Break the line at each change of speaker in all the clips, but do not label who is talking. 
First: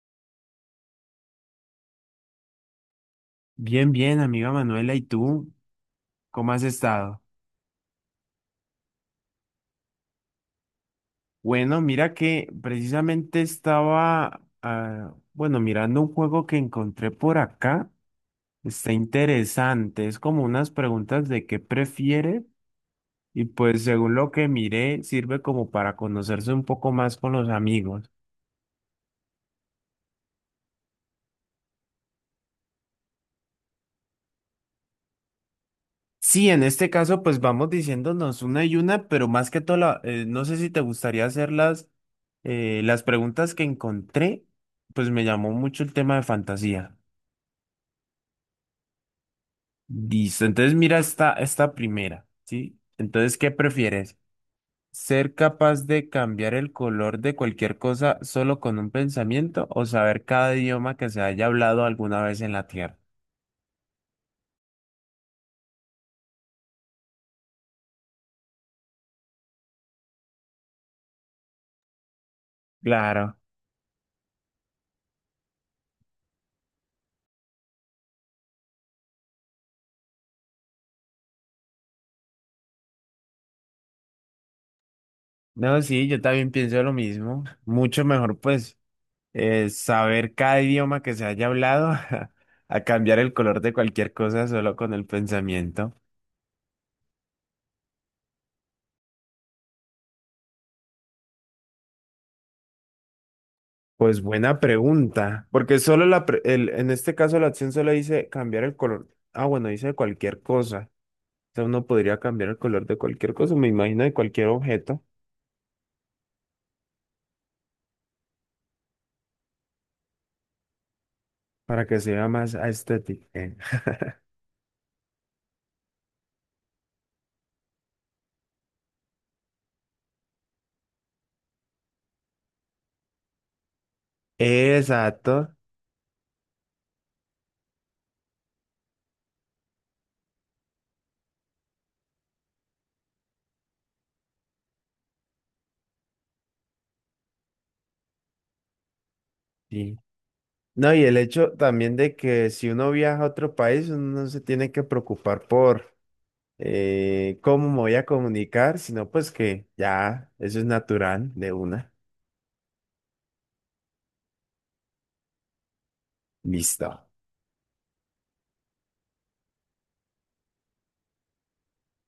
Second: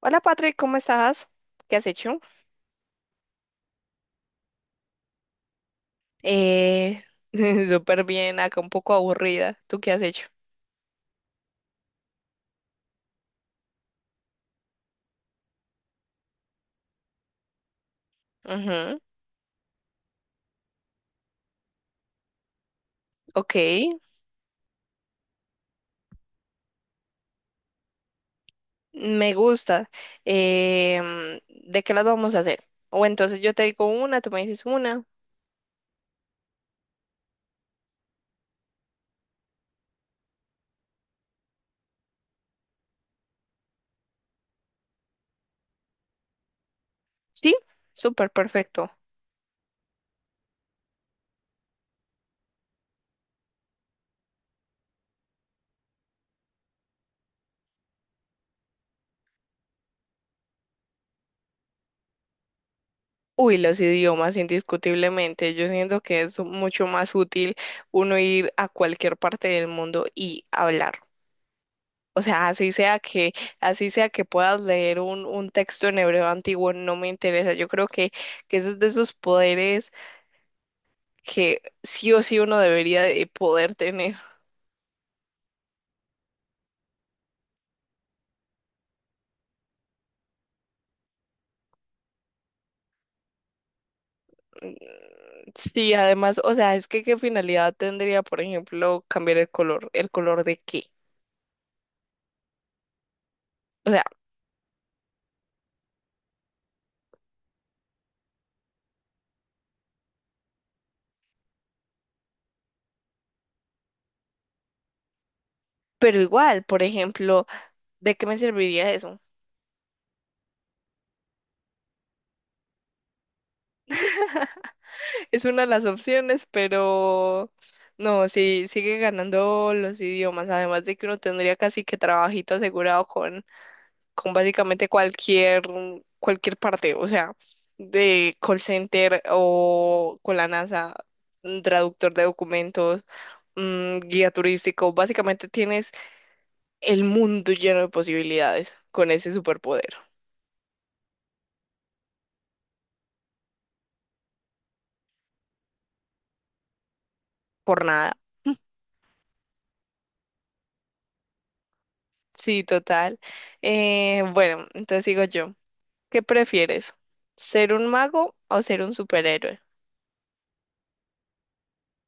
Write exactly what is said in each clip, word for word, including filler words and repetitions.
Hola Patrick, ¿cómo estás? ¿Qué has hecho?
Bien, bien, amiga Manuela, ¿y tú cómo has
Eh,
estado?
súper bien, acá un poco aburrida. ¿Tú qué has hecho?
Bueno, mira que precisamente estaba, ah, bueno, mirando un juego que encontré por acá. Está
Ujú,
interesante, es como unas preguntas de qué prefiere, y
ok,
pues según lo que miré, sirve como para conocerse un poco más con los amigos.
me gusta. Em, ¿de qué las vamos a hacer? O entonces yo te digo una, tú me dices una.
Sí, en este caso, pues vamos diciéndonos una y una, pero más que todo, la- eh, no sé si te gustaría hacer las, eh, las preguntas que encontré. Pues me llamó mucho el tema de fantasía.
Sí, súper perfecto.
Listo, entonces mira esta, esta primera, ¿sí? Entonces, ¿qué prefieres? ¿Ser capaz de cambiar el color de cualquier cosa solo con un pensamiento, o saber cada idioma que se haya hablado alguna vez en la Tierra?
Uy, los idiomas, indiscutiblemente. Yo siento que es mucho más útil uno ir a cualquier parte del mundo y hablar. O sea, así sea que,
Claro.
así sea que puedas leer un, un texto en hebreo antiguo, no me interesa. Yo creo que, que ese es de esos poderes que sí o sí uno debería de poder tener.
No, sí, yo también pienso lo mismo. Mucho mejor, pues, eh, saber cada idioma que se haya hablado a cambiar el color de cualquier cosa
Mm,
solo con el
sí,
pensamiento.
además, o sea, es que qué finalidad tendría, por ejemplo, cambiar el color, el color de qué. O sea,
Pues buena pregunta, porque solo la, pre- el- en este caso la acción solo dice cambiar el color. Ah, bueno, dice cualquier cosa. O sea, uno podría cambiar el color de cualquier cosa, me imagino, de cualquier objeto,
pero igual, por ejemplo, ¿de qué me serviría eso?
para que sea más estético. Eh,
Es una de las opciones, pero no, sí, sigue ganando los idiomas, además de que uno tendría casi que trabajito asegurado con con básicamente
Exacto,
cualquier, cualquier parte, o sea, de call center o con la NASA, un traductor de documentos, mm, guía turístico, básicamente tienes el mundo lleno de posibilidades con ese superpoder,
sí. No, y el hecho también de que si uno viaja a otro país, uno no se tiene que preocupar por eh, ¿cómo me
por
voy a
nada.
comunicar? Sino pues que ya, eso es natural de una.
Sí, total. Eh, bueno, entonces digo yo, ¿qué prefieres?
Listo.
¿Ser un mago o ser un superhéroe?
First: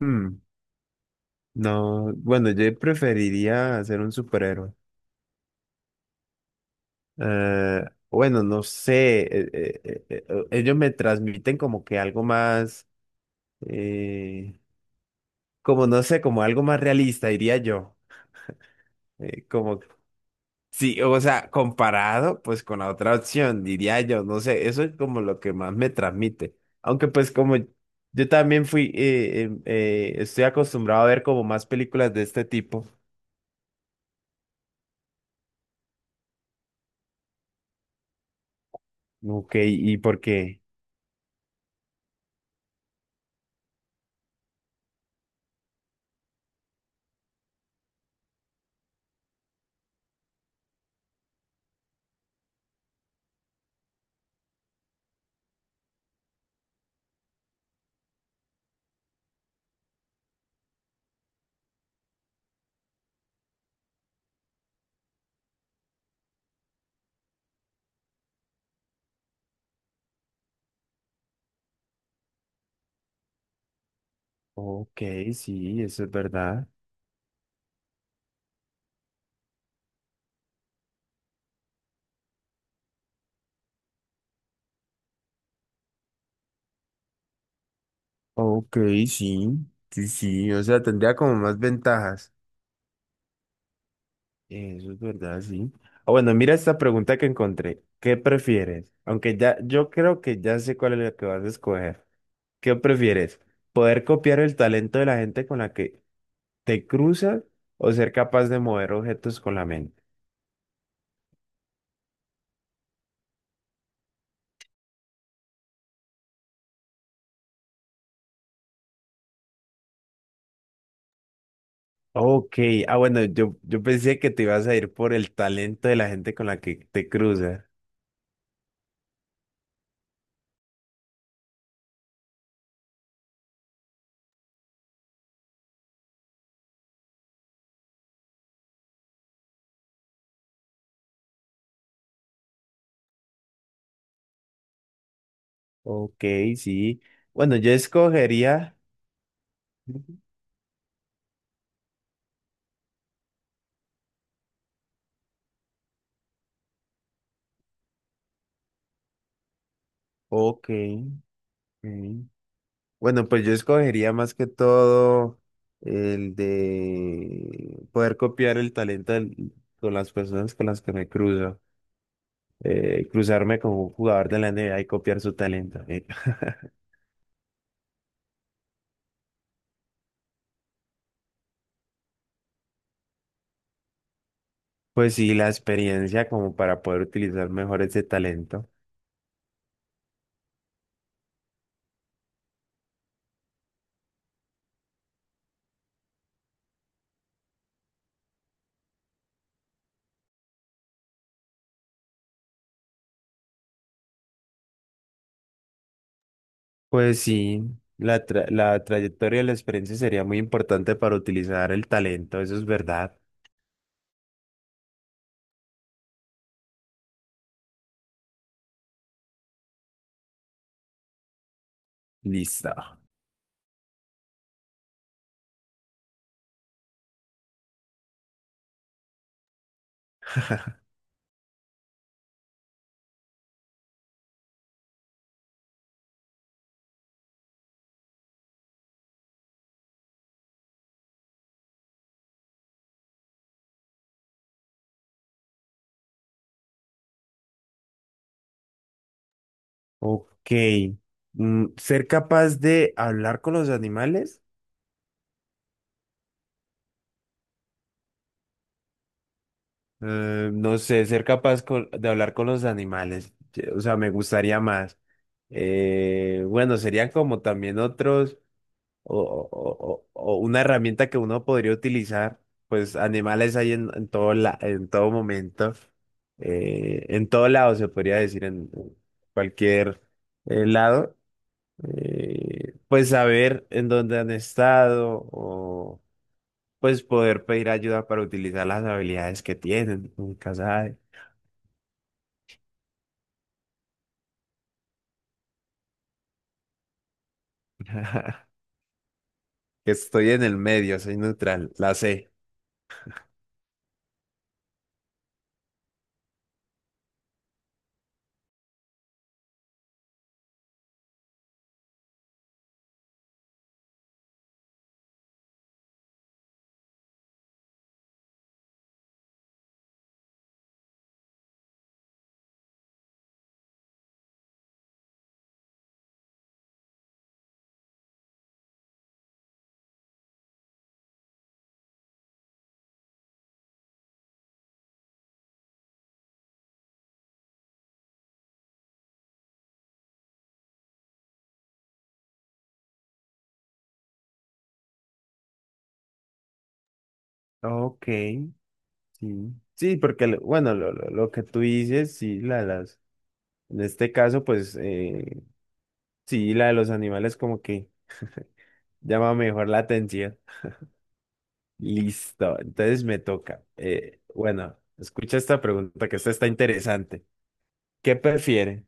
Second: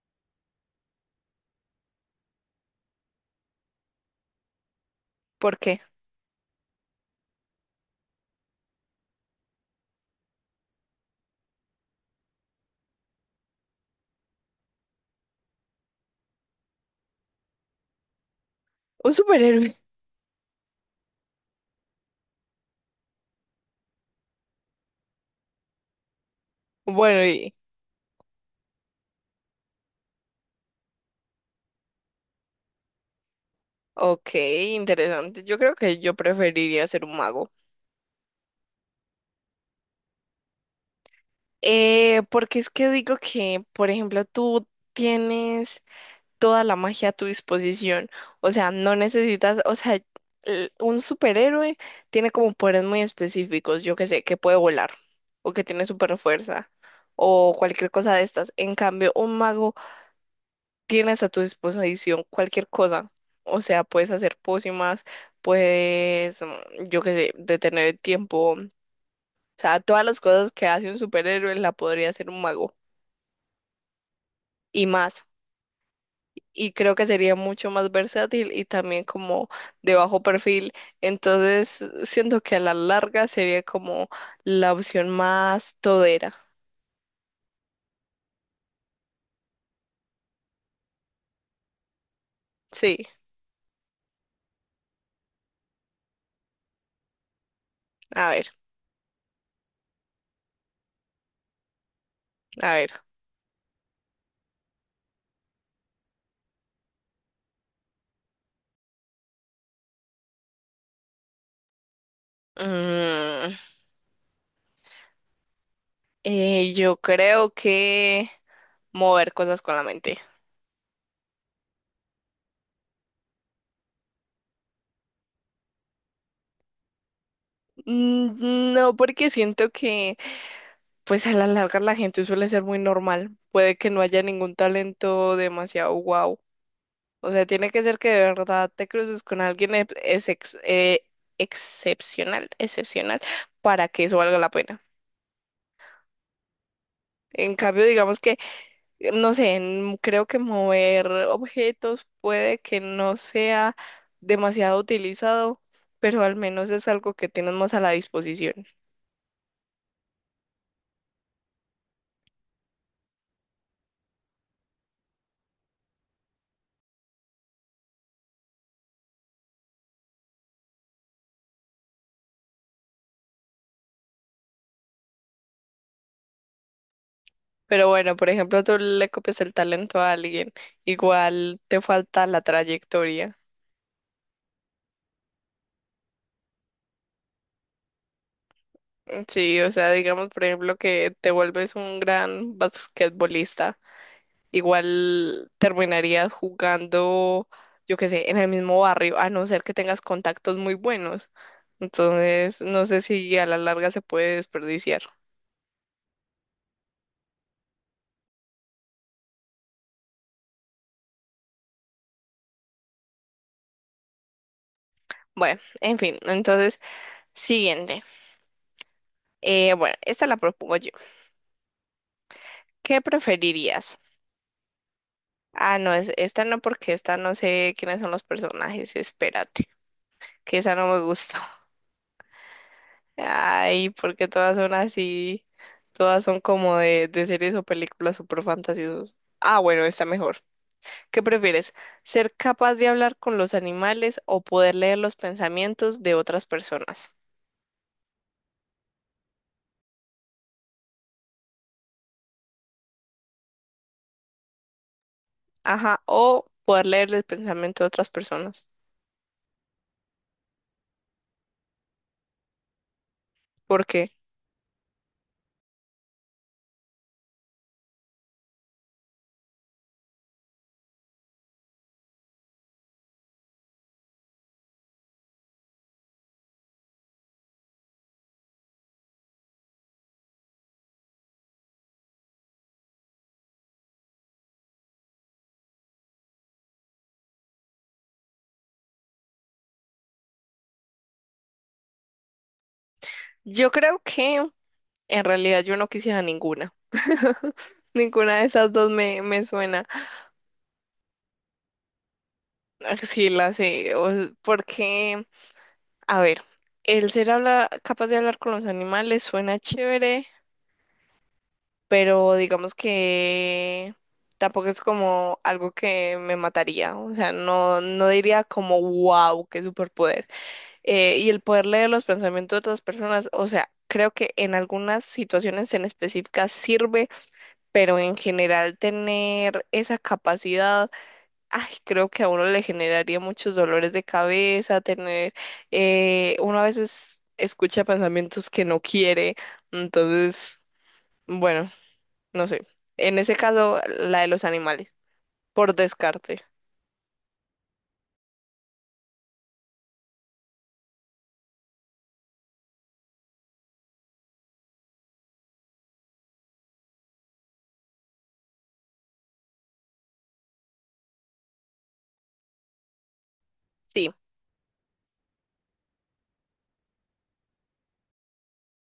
Hmm, No, bueno, yo preferiría ser un superhéroe.
¿Por qué?
Eh, bueno, no sé, eh, eh, eh, eh, eh, ellos me transmiten como que algo más, eh, como no sé, como algo más realista, diría yo.
Un
Eh,
superhéroe.
como Sí, o sea, comparado pues con la otra opción, diría yo, no sé, eso es como lo que más me transmite. Aunque
Bueno,
pues
y,
como yo también fui, eh, em, eh, estoy acostumbrado a ver como más películas de este tipo.
ok, interesante. Yo creo que yo preferiría ser un mago.
Ok, ¿y por qué?
Eh, porque es que digo que, por ejemplo, tú tienes toda la magia a tu disposición. O sea, no necesitas, o sea, l- un superhéroe tiene como poderes muy específicos, yo que sé, que puede volar, o que tiene super fuerza, o cualquier cosa de estas. En cambio, un mago tienes a tu disposición cualquier cosa. O sea, puedes hacer pócimas, puedes, mm, yo que sé, detener el tiempo. O sea, todas las cosas que hace un superhéroe la podría hacer un mago. Y
Ok,
más.
sí, eso es verdad.
Y creo que sería mucho más versátil y también como de bajo perfil. Entonces, siento que a la larga sería como la opción más todera.
Ok, sí, sí, sí, o sea, tendría como más ventajas.
Sí,
Eso es verdad, sí. Ah, bueno, mira esta pregunta que encontré. ¿Qué
a ver,
prefieres? Aunque ya, yo creo que ya sé cuál es la que vas a escoger.
a
¿Qué
ver.
prefieres? ¿Poder copiar el talento de la gente con la que te cruzas, o ser capaz de mover objetos con la mente?
Mm, eh, yo creo que mover cosas con la mente.
Ok, ah, bueno, yo, yo pensé que te ibas a ir por el talento de la gente con la que te cruzas.
Mm, no, porque siento que pues a la larga la gente suele ser muy normal. Puede que no haya ningún talento demasiado guau. O sea, tiene que ser que de verdad te cruces con alguien ex- es ex- eh, excepcional, excepcional, para que eso valga la pena.
Ok, sí.
En
Bueno, yo
cambio, digamos que,
escogería...
no sé, en- creo que mover objetos puede que no sea demasiado utilizado, pero al menos es algo que tienes más a la disposición.
Ok. Ok. Bueno, pues yo escogería más que todo el de poder copiar el talento del- con las personas con las que me cruzo. eh, cruzarme con un jugador de la N B A y copiar su talento. ¿Eh?
Pero bueno, por ejemplo, tú le copias el talento a alguien, igual te falta la trayectoria.
Pues sí, la experiencia como para poder utilizar mejor ese talento.
Sí, o sea, digamos, por ejemplo, que te vuelves un gran basquetbolista, igual terminarías jugando, yo qué sé, en el mismo barrio, a no ser que tengas contactos muy buenos. Entonces, no sé si a la larga se puede desperdiciar.
Pues sí, la, tra- la trayectoria de la experiencia sería muy importante para utilizar el talento, eso es verdad.
Bueno, en fin, entonces, siguiente. Eh, bueno, esta la propongo yo.
Listo.
¿Qué preferirías? Ah, no, es- esta no, porque esta no sé quiénes son los personajes. Espérate, que esa no me gustó. Ay, porque todas son así. Todas son como de, de, series o películas súper fantasiosas. Ah, bueno, está mejor. ¿Qué prefieres? ¿Ser capaz de hablar con los animales o poder leer los pensamientos de otras personas?
Ok. Mm, ser capaz de hablar con los animales.
Ajá, o poder leer el pensamiento de otras personas.
Eh, no sé, ser capaz con- de hablar con los animales. eh, O
¿Por
sea,
qué?
me gustaría más. Eh, bueno, serían como también otros, o, o- o- o una herramienta que uno podría utilizar. Pues animales hay en, en todo la, en todo momento, eh, en todo lado, se podría decir, en en cualquier eh, lado, eh, pues saber en dónde han estado, o pues poder pedir ayuda para utilizar las habilidades que tienen. Nunca sabe.
Yo creo que en realidad yo no quisiera ninguna. Ninguna de esas dos me, me suena.
Que estoy en el medio, soy neutral, la sé.
Sí, la sé, o porque, a ver, el ser habla, capaz de hablar con los animales suena chévere, pero digamos que tampoco es como algo que me mataría, o sea, no, no diría como, wow, qué superpoder. Eh, y el poder leer los pensamientos de otras personas, o sea, creo que en algunas situaciones en específicas sirve, pero en general tener esa capacidad. Ay, creo que a uno le generaría muchos dolores de cabeza, tener, eh, uno a veces escucha pensamientos que no quiere, entonces, bueno, no sé. En ese caso, la de los animales, por descarte,
Ok, sí. Sí, porque, lo- bueno, lo, lo, lo que tú dices, sí, la, las, en este caso, pues eh, sí, la de los animales como que llama mejor la atención. Listo, entonces me toca.
sí,
Eh, bueno, escucha esta pregunta, que esta está interesante. ¿Qué prefiere?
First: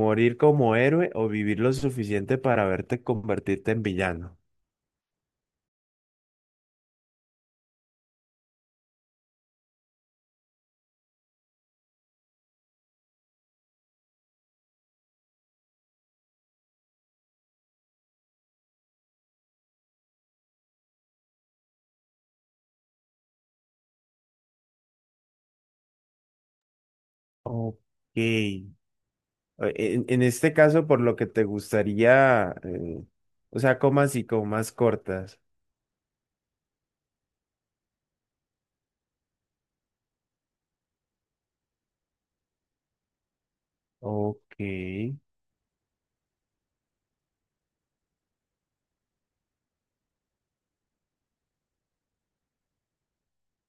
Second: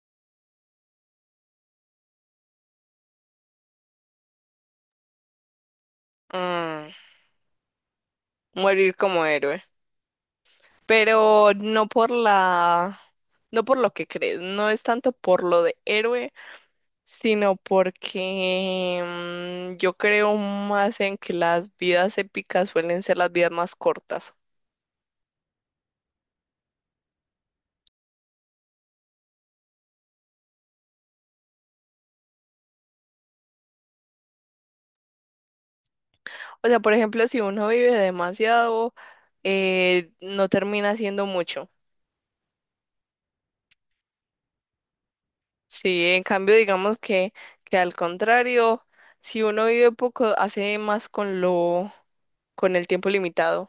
¿Morir como héroe o vivir lo suficiente para verte convertirte en villano?
mm, morir como héroe, pero no por la, no por lo que crees, no es tanto por lo de héroe, sino porque mm, yo creo más en que las vidas épicas suelen ser las vidas más cortas.
Ok. Eh, En, en este caso, por lo que te gustaría, eh, o sea, comas y comas cortas.
O sea, por ejemplo, si uno vive demasiado, eh, no termina haciendo mucho.
Ok.
Sí, en cambio, digamos que, que al contrario, si uno vive poco, hace más con lo, con el tiempo limitado.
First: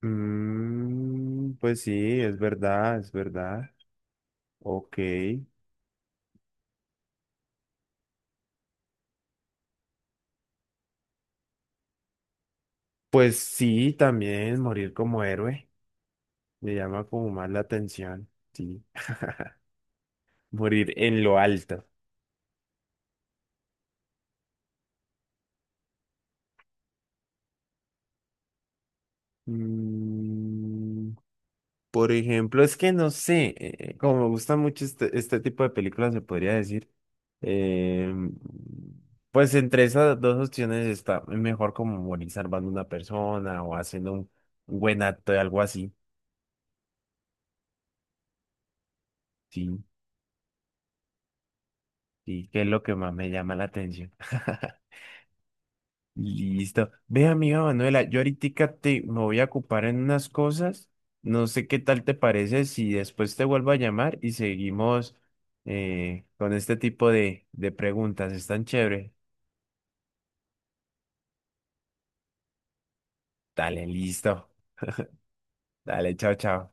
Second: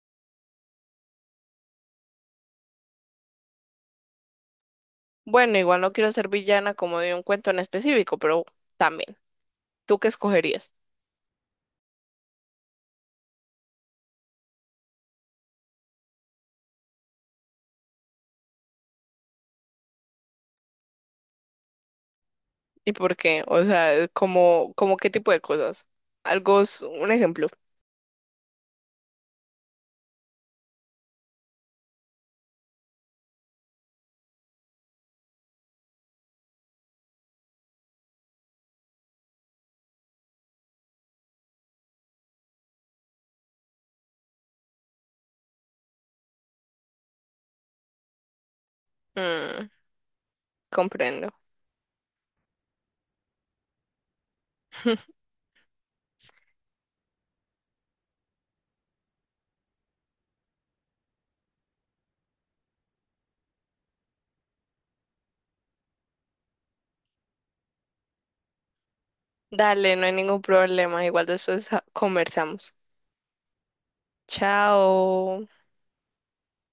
Mm, pues sí, es verdad, es verdad. Ok.
Bueno, igual no quiero ser villana como de un cuento en específico, pero también, ¿tú qué escogerías?
Pues sí, también morir como héroe me llama como más la atención. Sí. Morir en lo alto.
¿Y por qué? O sea, como, como qué tipo de cosas. Algo, s- un ejemplo.
Mm, por ejemplo, es que no sé, eh, eh, como me gusta mucho este, este tipo de películas, se podría decir. eh, pues entre esas dos opciones, está es mejor como morir salvando una persona o haciendo un buen acto, de algo así.
Mm,
Sí,
comprendo.
sí, que es lo que más me llama la atención. Listo. Ve, amiga Manuela, yo ahorita te me voy a ocupar en unas cosas. No sé qué tal te parece si después te vuelvo a llamar y seguimos eh, con este tipo de, de preguntas. Están chévere.
Dale, no hay ningún problema, igual después ah, conversamos.
Dale, listo.
Chao.
Dale, chao, chao.